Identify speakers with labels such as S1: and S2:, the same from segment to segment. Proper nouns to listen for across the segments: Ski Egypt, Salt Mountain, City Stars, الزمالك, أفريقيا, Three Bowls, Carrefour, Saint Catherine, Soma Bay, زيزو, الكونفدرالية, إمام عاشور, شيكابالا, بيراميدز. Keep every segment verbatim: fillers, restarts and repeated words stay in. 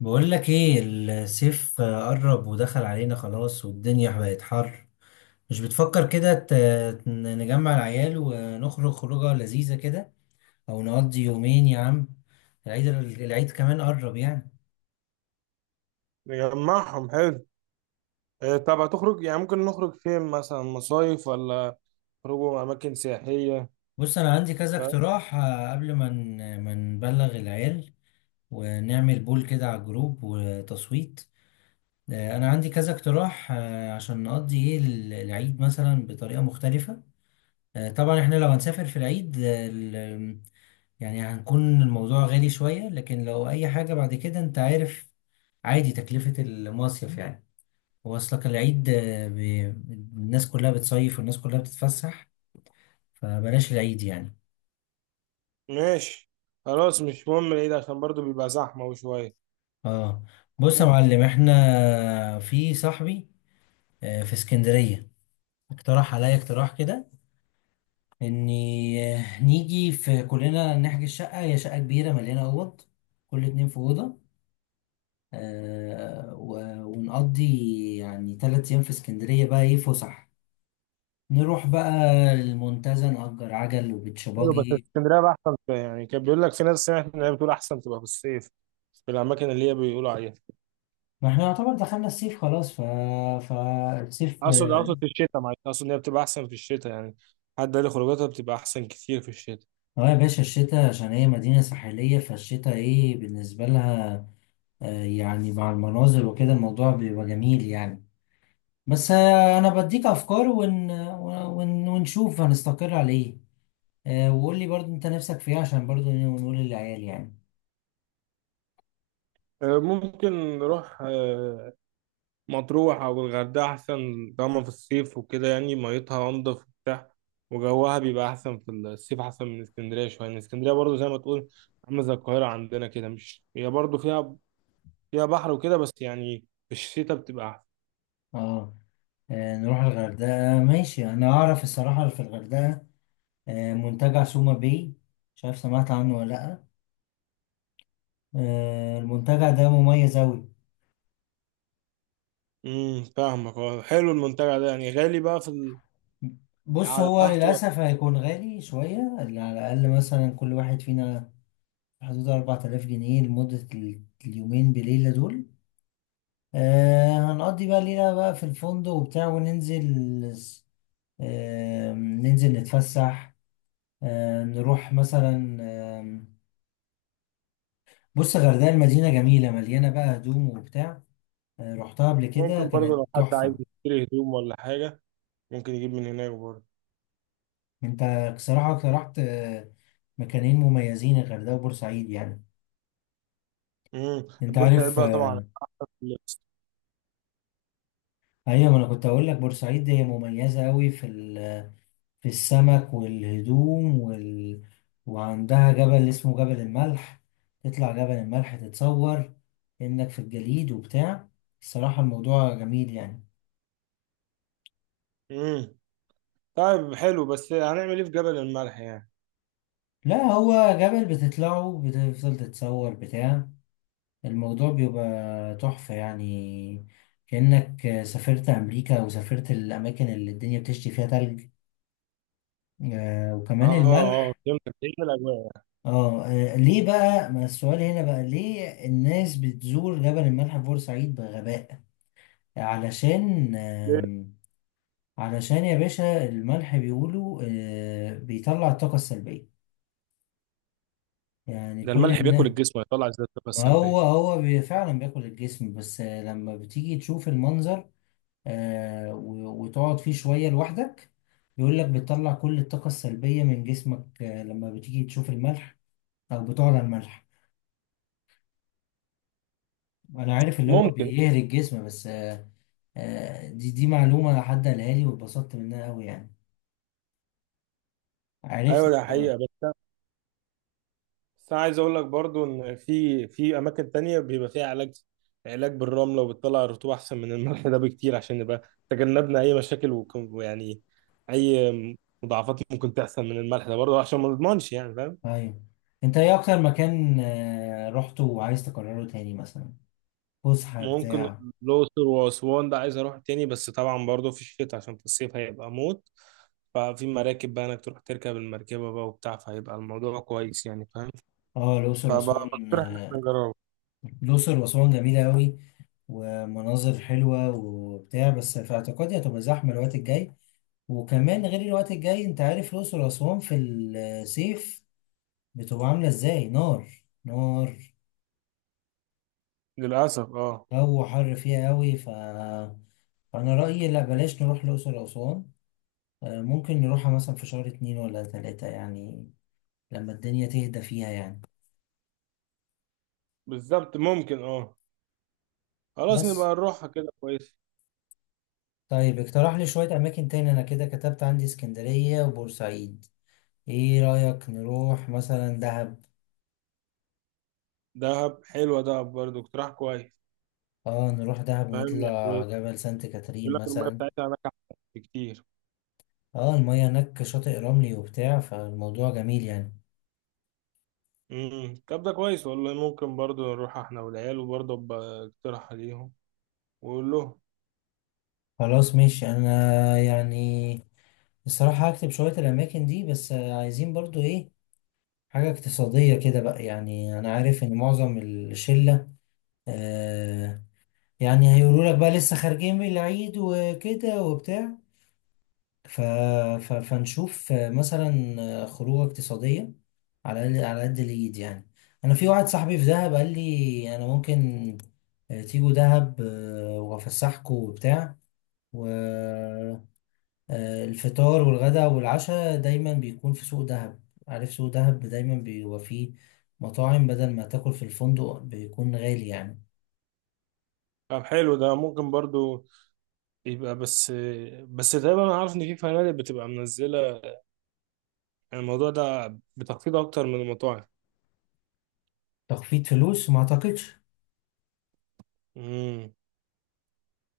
S1: بقول لك ايه. الصيف قرب ودخل علينا خلاص، والدنيا بقت حر. مش بتفكر كده ت- نجمع العيال ونخرج خروجه لذيذة كده، او نقضي يومين يا عم العيد؟ العيد كمان قرب يعني.
S2: نجمعهم حلو. إيه، طب هتخرج؟ يعني ممكن نخرج فين مثلا؟ مصايف ولا خروجوا أماكن سياحية؟
S1: بص انا عندي كذا
S2: فاهم؟
S1: اقتراح، آه، قبل ما ن- ما نبلغ العيال ونعمل بول كده على الجروب وتصويت. آه، انا عندي كذا اقتراح، آه، عشان نقضي ايه ال- العيد مثلا بطريقة مختلفة. آه، طبعا احنا لو هنسافر في العيد يعني هنكون الموضوع غالي شوية، لكن لو أي حاجة بعد كده أنت عارف عادي تكلفة المصيف يعني. هو أصلك العيد آه، بي... الناس كلها بتصيف والناس كلها بتتفسح، فبلاش العيد يعني.
S2: ماشي. خلاص مش مهم العيد عشان برضو بيبقى زحمة وشوية.
S1: اه. بص يا معلم، احنا في صاحبي آه، في اسكندرية اقترح عليا اقتراح كده، اني آه، نيجي في كلنا نحجز شقة. هي شقة كبيرة مليانة أوض، كل اتنين في أوضة. آه، و- ونقضي يعني تلات أيام في اسكندرية بقى إيه فسح. نروح بقى المنتزه، نأجر عجل
S2: حلو، بس
S1: وبتشباجي.
S2: اسكندرية بقى أحسن شوية. يعني كان بيقول لك في ناس سمعت إن هي بتقول أحسن تبقى في الصيف، في الأماكن اللي هي بيقولوا عليها.
S1: ما احنا يعتبر دخلنا الصيف خلاص ف... فالصيف
S2: أقصد أقصد
S1: اه.
S2: في الشتاء، معلش، أقصد إن هي بتبقى أحسن في الشتاء يعني. حد قال لي خروجاتها بتبقى أحسن كتير في الشتاء.
S1: آه يا باشا، الشتاء عشان هي مدينة ساحلية، فالشتاء ايه بالنسبة لها. آه يعني مع المناظر وكده الموضوع بيبقى جميل يعني. بس آه انا بديك افكار ون... ون... ونشوف هنستقر على ايه. آه، وقول لي برضو انت نفسك في ايه عشان برضو نقول للعيال يعني.
S2: آه، ممكن نروح آه، مطروح أو الغردقة أحسن. طالما في الصيف وكده يعني ميتها أنضف وبتاع، وجوها بيبقى أحسن في الصيف، أحسن من اسكندرية شوية. يعني اسكندرية برضه زي ما تقول عاملة زي القاهرة عندنا كده، مش هي برضه فيها فيها بحر وكده، بس يعني في الشتاء بتبقى أحسن.
S1: اه. آه، نروح الغردقة ماشي. أنا أعرف الصراحة في الغردقة آه، منتجع سوما باي. مش عارف سمعت عنه ولا لأ؟ آه، المنتجع ده مميز أوي.
S2: امم فاهمك، اه. حلو المنتجع ده، يعني غالي بقى في
S1: بص
S2: القعدة
S1: هو
S2: بتاعته؟
S1: للأسف هيكون غالي شوية، اللي على الأقل مثلا كل واحد فينا في حدود أربعة آلاف جنيه لمدة ال- اليومين بليلة دول. آه، هنقضي بقى ليلة بقى في الفندق وبتاع وننزل، آه ننزل نتفسح. آه نروح مثلا، بص الغردقة المدينة جميلة، مليانة بقى هدوم وبتاع. آه، رحتها قبل كده
S2: ممكن برضه
S1: كانت
S2: لو حد عايز
S1: تحفة.
S2: يشتري هدوم ولا حاجة ممكن يجيب من هناك برضه.
S1: انت بصراحة اقترحت آه، مكانين مميزين، الغردقة وبورسعيد يعني.
S2: امم
S1: انت
S2: بورسعيد
S1: عارف،
S2: بقى طبعا
S1: آه،
S2: أحسن في اللبس.
S1: ايوه ما انا كنت اقول لك بورسعيد هي مميزة قوي في ال- في السمك والهدوم وال... وعندها جبل اسمه جبل الملح. تطلع جبل الملح، تتصور انك في الجليد وبتاع. الصراحة الموضوع جميل يعني.
S2: امم طيب حلو، بس هنعمل ايه في جبل الملح يعني؟
S1: لا هو جبل بتطلعه، بتفضل تتصور بتاع، الموضوع بيبقى تحفة يعني. كأنك سافرت أمريكا وسافرت الأماكن اللي الدنيا بتشتي فيها تلج، آه وكمان
S2: اه اه،
S1: الملح.
S2: فهمتك، هي دي الاجواء.
S1: اه. آه، ليه بقى؟ ما السؤال هنا بقى، ليه الناس بتزور جبل الملح في بورسعيد بغباء؟ علشان آم، علشان يا باشا الملح بيقولوا آه بيطلع الطاقة السلبية يعني
S2: ده
S1: كل
S2: الملح بياكل
S1: الناس.
S2: الجسم ويطلع زي الطاقه
S1: ما
S2: السلبيه.
S1: هو هو بي- فعلا بياكل الجسم، بس آه، لما بتيجي تشوف المنظر، آه، و- وتقعد فيه شوية لوحدك، بيقول لك بتطلع كل الطاقة السلبية من جسمك آه، لما بتيجي تشوف الملح أو بتقعد على الملح. أنا عارف اللي هو
S2: ممكن.
S1: بيهري الجسم، بس آه، آه، دي دي معلومة حد قالها لي واتبسطت منها أوي يعني، عرفت
S2: ايوه ده
S1: السبب.
S2: حقيقه، بس انا بس أنا عايز اقول لك برضو ان في في اماكن تانية بيبقى فيها علاج، علاج بالرمله وبتطلع الرطوبه احسن من الملح ده بكتير، عشان نبقى تجنبنا اي مشاكل وك- ويعني اي مضاعفات ممكن تحصل من الملح ده برضو، عشان ما نضمنش يعني، فاهم.
S1: أيوة. أنت إيه أكتر مكان آه، رحته وعايز تكرره تاني مثلا، فسحة
S2: ممكن.
S1: بتاع؟
S2: الأقصر وأسوان ده عايز أروح تاني، بس طبعا برضه في الشتاء عشان في الصيف هيبقى موت. ففي مراكب بقى إنك تروح تركب المركبة بقى وبتاع، فهيبقى الموضوع كويس يعني، فاهم؟
S1: اه الأقصر
S2: فبقى
S1: وأسوان
S2: بقترح إن إحنا
S1: آه،
S2: نجربه.
S1: الأقصر وأسوان جميلة أوي، ومناظر حلوة وبتاع، بس في اعتقادي هتبقى زحمة الوقت الجاي. وكمان غير الوقت الجاي انت عارف الأقصر وأسوان في الصيف بتبقى عاملة ازاي. نار نار،
S2: للأسف أه.
S1: جو حر فيها قوي، ف... فأنا رأيي لا بلاش نروح الأقصر وأسوان. آه، ممكن نروحها مثلا في شهر اتنين ولا تلاتة يعني، لما الدنيا تهدى فيها يعني.
S2: بالظبط، ممكن أه. خلاص نبقى
S1: بس
S2: نروحها كده كويس.
S1: طيب، اقترح لي شوية أماكن تاني. أنا كده كتبت عندي اسكندرية وبورسعيد، ايه رأيك نروح مثلا دهب؟
S2: دهب حلوة، دهب برضه اقتراح كويس.
S1: اه، نروح دهب
S2: فاهم
S1: ونطلع
S2: يعني،
S1: جبل سانت
S2: يقول
S1: كاترين
S2: لك المية
S1: مثلا.
S2: بتاعتها هناك أحسن بكتير.
S1: اه المية هناك شاطئ رملي وبتاع، فالموضوع جميل يعني.
S2: امم طب ده كويس والله، ممكن برضه نروح إحنا والعيال، وبرضه أبقى اقتراح عليهم وأقول لهم.
S1: خلاص ماشي انا يعني الصراحة هكتب شوية الأماكن دي، بس عايزين برضو ايه، حاجة اقتصادية كده بقى يعني. أنا عارف إن معظم الشلة آه يعني هيقولوا لك بقى لسه خارجين من العيد وكده وبتاع، ف... ف... فنشوف مثلا خروجة اقتصادية على قد- على قد الإيد يعني. أنا في واحد صاحبي في دهب قال لي أنا ممكن آه، تيجوا دهب آه، وأفسحكوا وبتاع، والفطار والغداء والعشاء دايما بيكون في سوق دهب. عارف سوق دهب دايما بيبقى فيه مطاعم، بدل ما تاكل في الفندق بيكون غالي يعني.
S2: طب حلو ده ممكن برضه. يبقى بس بس تقريبا انا عارف ان في فنادق بتبقى منزله، يعني الموضوع ده بتخفيض اكتر من المطاعم.
S1: تخفيض فلوس ما أعتقدش،
S2: امم.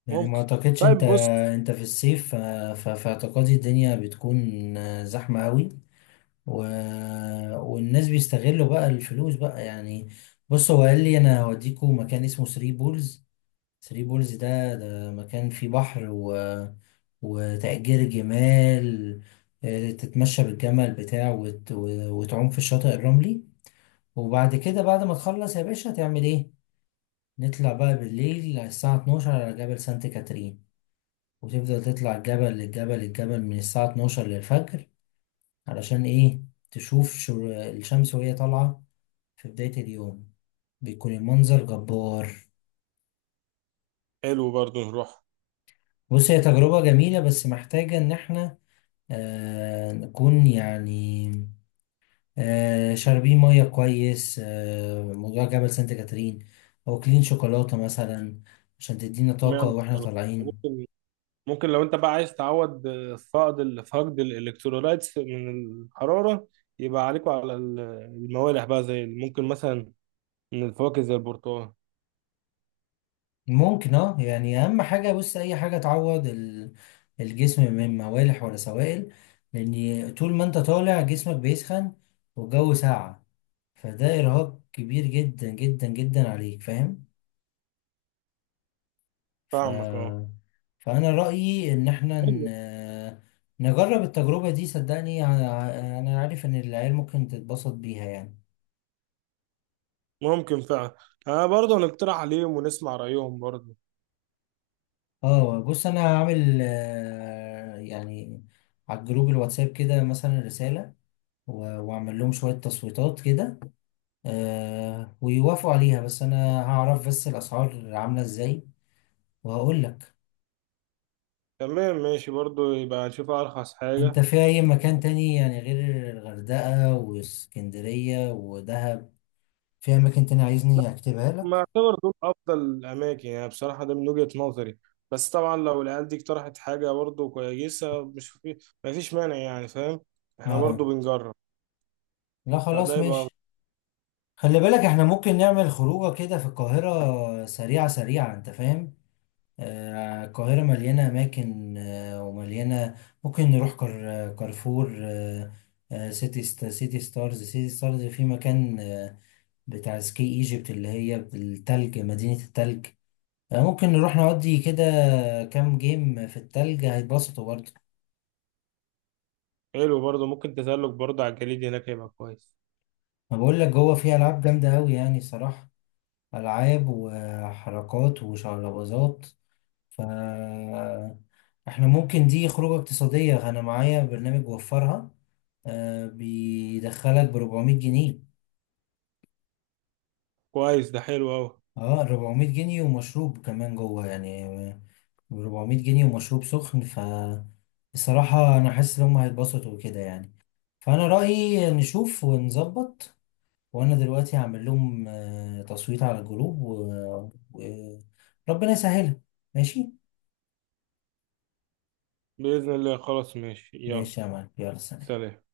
S1: يعني ما
S2: ممكن.
S1: اعتقدش. انت
S2: طيب بص.
S1: انت في الصيف ف- ف- في اعتقادي الدنيا بتكون زحمة قوي و... والناس بيستغلوا بقى الفلوس بقى يعني. بص هو قال لي انا هوديكوا مكان اسمه ثري بولز. ثري بولز ده ده مكان فيه بحر و... وتأجير جمال، آه، تتمشى بالجمل بتاعه وت... و- وتعوم في الشاطئ الرملي. وبعد كده بعد ما تخلص يا باشا هتعمل ايه؟ نطلع بقى بالليل على الساعة اتناشر على جبل سانت كاترين، وتفضل تطلع الجبل للجبل. الجبل من الساعة اتناشر للفجر. علشان إيه؟ تشوف شر... الشمس وهي طالعة في بداية اليوم، بيكون المنظر جبار.
S2: حلو برضو نروح.
S1: بص هي تجربة جميلة، بس محتاجة إن إحنا آه نكون يعني آه شاربين مية كويس. آه موضوع جبل سانت كاترين، أو أكلين شوكولاتة مثلا عشان تدينا طاقة
S2: اشمعنى
S1: وإحنا
S2: السلطة؟
S1: طالعين.
S2: ممكن. ممكن لو انت بقى عايز تعوض فقد ال- فقد الالكترولايتس من الحراره، يبقى عليكوا على ال- الموالح بقى، زي ممكن مثلا من الفواكه زي البرتقال.
S1: ممكن اه يعني. اهم حاجه بص اي حاجه تعوض ال- الجسم من موالح ولا سوائل. لان طول ما انت طالع جسمك بيسخن والجو ساقع، فده ارهاق كبير جدا جدا جدا عليك فاهم. ف...
S2: فاهمك اه.
S1: فانا رايي ان احنا
S2: حلو.
S1: ن... نجرب التجربه دي. صدقني، ع- انا عارف ان العيال ممكن تتبسط بيها يعني.
S2: ممكن فعلا. انا برضه هنقترح عليهم ونسمع رايهم برضه.
S1: اه. بص انا هعمل آه، يعني على الجروب الواتساب كده مثلا رساله، و- واعمل لهم شوية تصويتات كده آه ويوافقوا عليها. بس انا هعرف بس الاسعار عاملة ازاي وهقول لك.
S2: تمام، ماشي، برضه يبقى نشوف ارخص
S1: انت
S2: حاجه.
S1: في اي مكان تاني يعني غير الغردقة واسكندرية ودهب؟ في اماكن تاني عايزني اكتبها
S2: ما
S1: لك؟
S2: اعتبر دول افضل الاماكن يعني بصراحه، ده من وجهه نظري، بس طبعا لو العيال دي اقترحت حاجه برضه كويسه، مش في ما فيش مانع يعني، فاهم، احنا برضه
S1: اه.
S2: بنجرب.
S1: لا
S2: فده
S1: خلاص
S2: يبقى
S1: ماشي. خلي بالك احنا ممكن نعمل خروجه كده في القاهرة سريعة سريعة انت فاهم. آه، القاهرة مليانة أماكن آه، ومليانة. ممكن نروح كار كارفور، آه، آه، سيتي ست سيتي ستارز. سيتي ستارز في مكان آه، بتاع سكي ايجيبت اللي هي التلج، مدينة التلج. آه، ممكن نروح نودي كده كام جيم في التلج، هيتبسطوا برضه.
S2: حلو برضه. ممكن تزلج برضه على الجليد هناك، يبقى كويس.
S1: ما بقول لك جوه فيه ألعاب جامدة أوي يعني صراحة، ألعاب وحركات وشعلبازات. ف احنا ممكن دي خروجة اقتصادية. أنا معايا برنامج وفرها آه بيدخلك ب اربعمية جنيه.
S2: كويس ده، حلو قوي.
S1: اه اربعمية جنيه ومشروب كمان جوه يعني، ب اربعمية جنيه ومشروب سخن. ف بصراحة أنا حاسس إن هما هيتبسطوا وكده يعني، فأنا رأيي نشوف ونظبط. وأنا دلوقتي هعمل لهم آه، تصويت على الجروب وربنا يسهلها. ماشي.
S2: باذن الله. خلاص ماشي. يلا
S1: ماشي يا معلم يلا سلام.
S2: سلام.